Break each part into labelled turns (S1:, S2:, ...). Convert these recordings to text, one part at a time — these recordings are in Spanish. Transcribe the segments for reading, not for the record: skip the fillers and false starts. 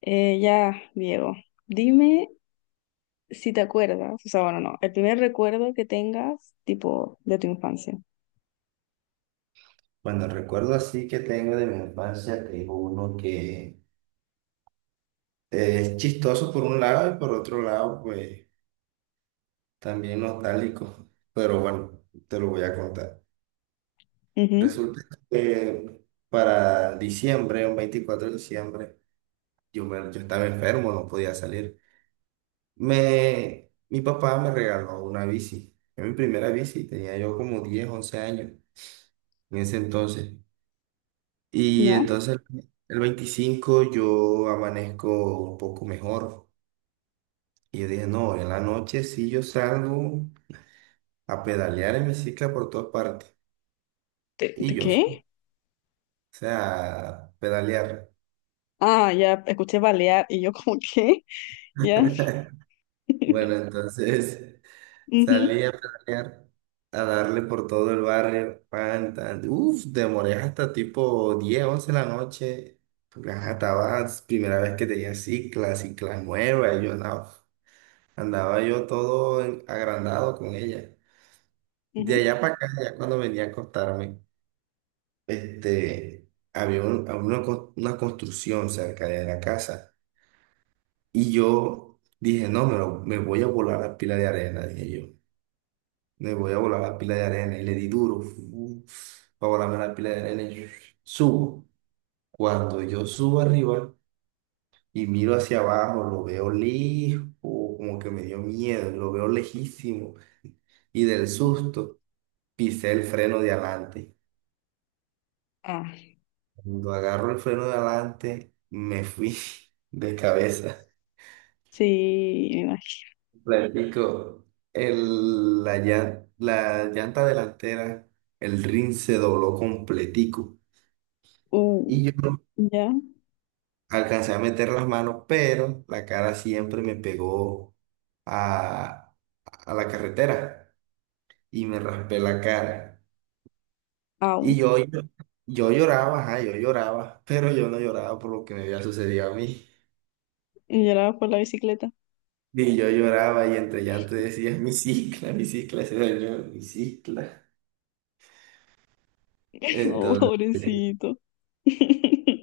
S1: Ya, Diego, dime si te acuerdas, o sea, bueno, no, el primer recuerdo que tengas, tipo, de tu infancia.
S2: Bueno, recuerdo así que tengo de mi infancia que es uno que es chistoso por un lado y por otro lado, pues también nostálgico. Pero bueno, te lo voy a contar.
S1: Ujú.
S2: Resulta que para diciembre, un 24 de diciembre, yo estaba enfermo, no podía salir. Mi papá me regaló una bici. Era mi primera bici, tenía yo como 10 11 años en ese entonces. Y
S1: ¿Ya?
S2: entonces el 25 yo amanezco un poco mejor. Y yo dije, no, en la noche sí yo salgo a pedalear en bicicleta por todas partes.
S1: ¿De,
S2: Y
S1: de
S2: yo, o
S1: qué?
S2: sea, pedalear.
S1: Ah, ya, escuché balear y yo como, ¿qué? ¿Ya?
S2: Bueno, entonces
S1: Ujú,
S2: salí a pedalear, a darle por todo el barrio. Pan, tan. Uf, demoré hasta tipo 10 11 de la noche. Porque ajá, estaba primera vez que tenía cicla nueva. Y yo, no. Andaba yo todo agrandado con ella. De
S1: ujú.
S2: allá para acá, ya cuando venía a acostarme, este, había una construcción cerca de la casa. Y yo dije, no, me voy a volar la pila de arena, dije yo. Me voy a volar la pila de arena. Y le di duro, para volarme la pila de arena. Y subo. Cuando yo subo arriba y miro hacia abajo, lo veo lejos, como que me dio miedo, lo veo lejísimo. Y del susto, pisé el freno de adelante.
S1: Ah,
S2: Cuando agarro el freno de adelante, me fui de cabeza.
S1: sí, me imagino.
S2: Platico, la llanta delantera, el rin se dobló completico.
S1: Uh,
S2: Y yo
S1: ¿Ya?
S2: alcancé a meter las manos, pero la cara siempre me pegó a, a la carretera y me raspé la cara. Y
S1: Au.
S2: yo lloraba, ajá, yo lloraba, pero yo no lloraba por lo que me había sucedido a mí.
S1: Y lloraba por la bicicleta.
S2: Y yo lloraba y entre llanto decía, mi cicla se dañó, mi cicla.
S1: Oh,
S2: Entonces,
S1: pobrecito.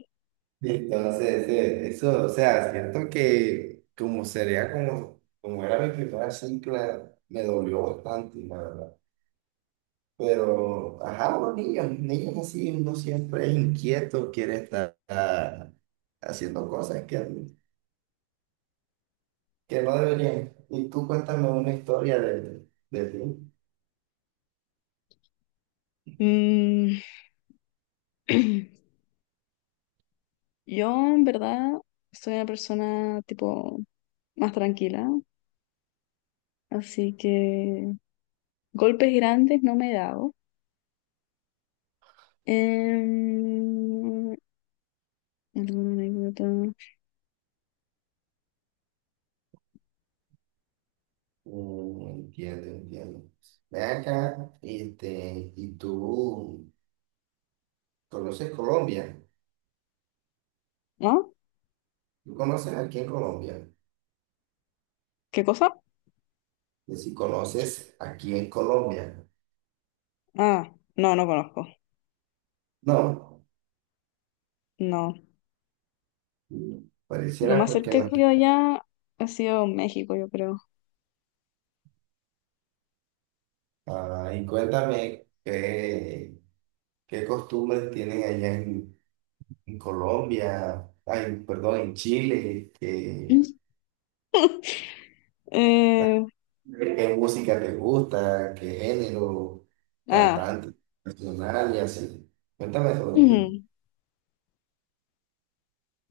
S2: eso, o sea, siento que como sería como, como era mi primera cicla, me dolió bastante, la verdad. Pero, ajá, los niños, niños así, uno siempre es inquieto, quiere estar haciendo cosas que no deberían. Y tú cuéntame una historia de ti.
S1: Mm. Yo, en verdad, soy una persona tipo más tranquila, así que golpes grandes no me he dado. Em, ¿Alguna anécdota?
S2: Mm, entiendo, entiendo. Ve acá, este, y tú conoces Colombia.
S1: ¿No?
S2: ¿Tú conoces aquí en Colombia?
S1: ¿Qué cosa?
S2: Y si conoces aquí en Colombia.
S1: Ah, no, no conozco.
S2: No,
S1: No. Lo
S2: pareciera
S1: más
S2: porque
S1: cerca que
S2: no.
S1: yo allá ha sido México, yo creo.
S2: Ah, y cuéntame qué costumbres tienen allá en Colombia, ay, perdón, en Chile, que, las.
S1: Eh,
S2: ¿Qué música te gusta? ¿Qué género?
S1: ah,
S2: ¿Cantante? ¿Nacional y así? Cuéntame sobre ti.
S1: Ujú,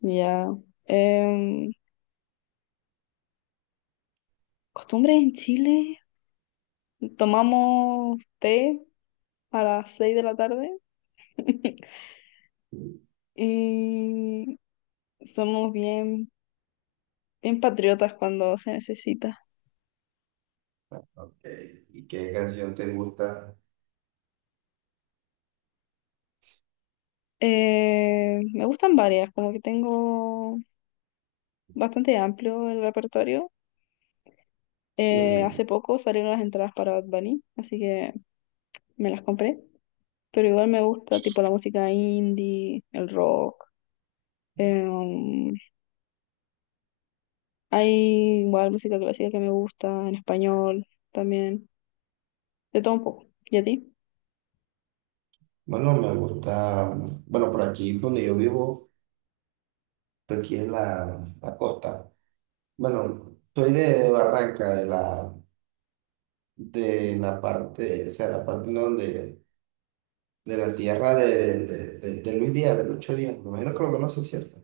S1: ya. Em, Costumbres en Chile, tomamos té a las 6 de la tarde. Y somos bien, bien patriotas cuando se necesita.
S2: Ok. ¿y qué canción te gusta?
S1: Me gustan varias, como que tengo bastante amplio el repertorio.
S2: Mm,
S1: Hace poco salieron las entradas para Bad Bunny, así que me las compré. Pero igual me gusta tipo la música indie, el rock. eh, um, Hay igual música clásica que me gusta, en español también. De todo un poco. ¿Y a ti?
S2: Bueno, me gusta, bueno, por aquí donde yo vivo, por aquí es la costa. Bueno, soy de Barranca, de la parte, o sea, la parte donde, de la tierra de Luis Díaz, de Lucho Díaz. Me imagino que lo conoces, ¿cierto?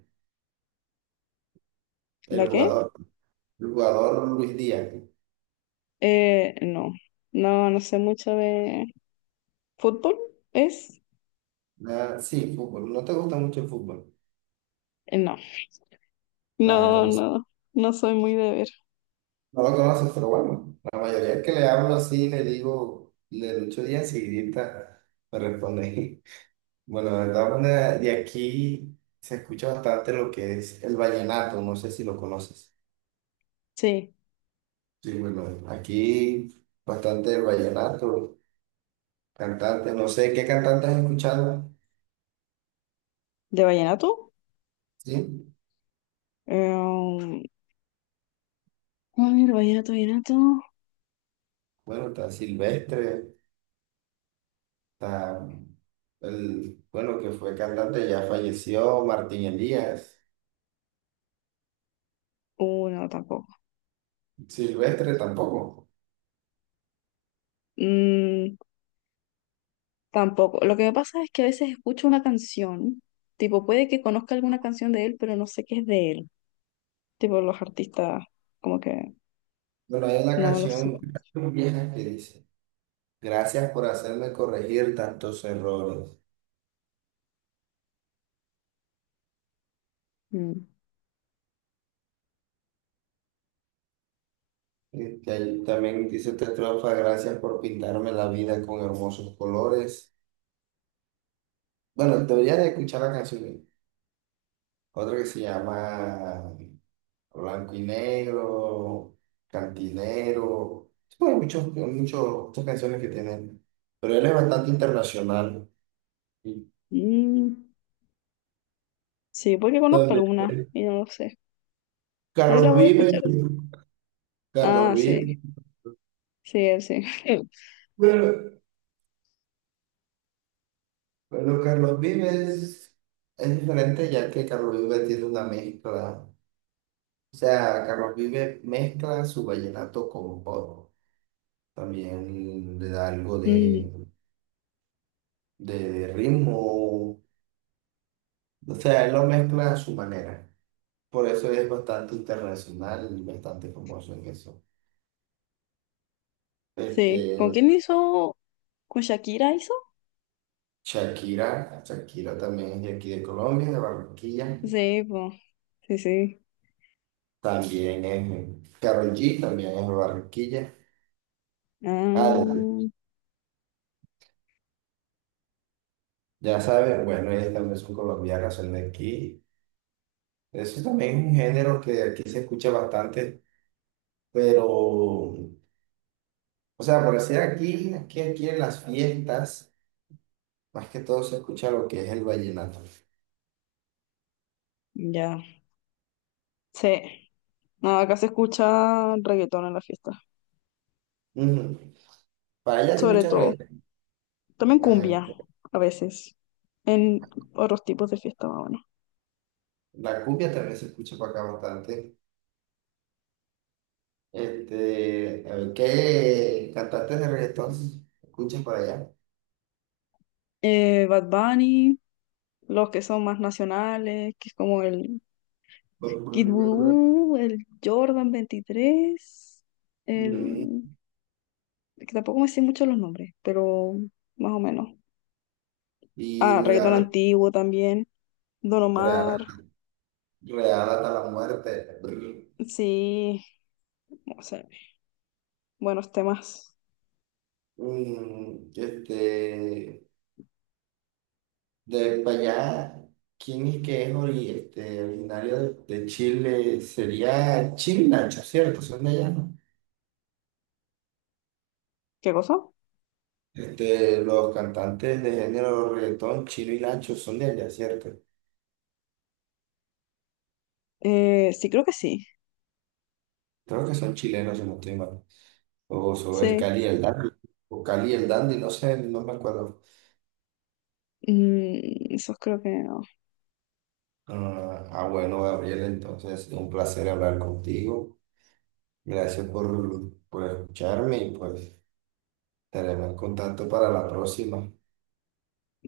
S1: ¿La
S2: El
S1: qué?
S2: jugador, el jugador Luis Díaz.
S1: No. No, no sé mucho de ¿fútbol? ¿Es?
S2: Ah, sí, fútbol. No te gusta mucho el fútbol.
S1: No,
S2: Nada,
S1: no,
S2: conoces.
S1: no, no soy muy de ver.
S2: No lo conoces, pero bueno, la mayoría que le hablo así, le digo, le lucho día enseguidita, me responde. Bueno, la verdad, de aquí se escucha bastante lo que es el vallenato, no sé si lo conoces.
S1: Sí,
S2: Sí, bueno, aquí bastante el vallenato, cantante, no sé qué cantante has escuchado,
S1: ¿de vallenato?
S2: ¿sí?
S1: Em, a ver, vallenato, vallenato.
S2: Bueno, está Silvestre. Está el, bueno, que fue cantante, ya falleció, Martín Elías.
S1: No, tampoco.
S2: Silvestre tampoco.
S1: Mm, tampoco. Lo que me pasa es que a veces escucho una canción, tipo, puede que conozca alguna canción de él, pero no sé qué es de él. Tipo, los artistas, como que
S2: Bueno, hay una
S1: no me lo sé.
S2: canción vieja que dice, gracias por hacerme corregir tantos errores.
S1: Mm.
S2: Y ahí también dice otra estrofa, gracias por pintarme la vida con hermosos colores. Bueno, deberías de escuchar la canción. Otra que se llama Blanco y Negro, Cantinero. Bueno, muchas canciones que tienen. Pero él es bastante internacional. Y
S1: Mm, sí, puede que conozca
S2: donde-
S1: alguna y no lo sé. Ahí la
S2: Carlos
S1: voy a escuchar.
S2: Vives, Carlos
S1: Ah,
S2: Vives.
S1: sí, sí, él sí.
S2: Pero bueno, Carlos Vives es diferente ya que Carlos Vives tiene una mezcla. O sea, Carlos Vives mezcla su vallenato con pop. También le da algo
S1: Mm.
S2: de ritmo. O sea, él lo mezcla a su manera. Por eso es bastante internacional y bastante famoso en eso.
S1: Sí.
S2: Este,
S1: ¿Con quién hizo? ¿Con Shakira hizo?
S2: Shakira también es de aquí de Colombia, de Barranquilla.
S1: Sí, po. Sí, sí.
S2: También es Karol G, también es de Barranquilla. Ah,
S1: Ah,
S2: ya sabes, bueno, ellas también son colombianas, son de aquí. Eso también es un género que aquí se escucha bastante, pero, o sea, por decir aquí en las fiestas, más que todo se escucha lo que es el vallenato.
S1: ya. Sí. No, acá se escucha reggaetón en la fiesta.
S2: Ujú. Para allá se
S1: Sobre
S2: escucha
S1: todo.
S2: reggaetón.
S1: También cumbia, a veces. En otros tipos de fiesta, más o menos.
S2: La cumbia también se escucha por acá bastante. Este, a ver, ¿qué cantantes de reggaetón escuchas por allá?
S1: Bad Bunny, los que son más nacionales, que es como el Kid Voodoo, el Jordan 23,
S2: Mm.
S1: el... que tampoco me sé mucho los nombres, pero más o menos.
S2: Y
S1: Ah, reggaetón antiguo también. Don
S2: real,
S1: Omar.
S2: real hasta la muerte.
S1: Sí, no sé. Buenos temas.
S2: Mm. Este, de para allá, ¿quién es que es originario de Chile? Sería Chino y Nacho, ¿cierto? Son de allá, ¿no?
S1: ¿Qué cosa?
S2: Este, los cantantes de género reggaetón, Chino y Nacho, son de allá, ¿cierto?
S1: Sí, creo que sí.
S2: Creo que son chilenos, si no estoy mal. O es
S1: Sí.
S2: Cali y el Dandy. O Cali y el Dandy, no sé, no me acuerdo.
S1: Mm, esos creo que no.
S2: Bueno, Gabriel, entonces, un placer hablar contigo. Gracias por escucharme y pues estaremos en contacto para la próxima.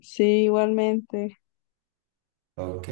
S1: Sí, igualmente.
S2: Ok.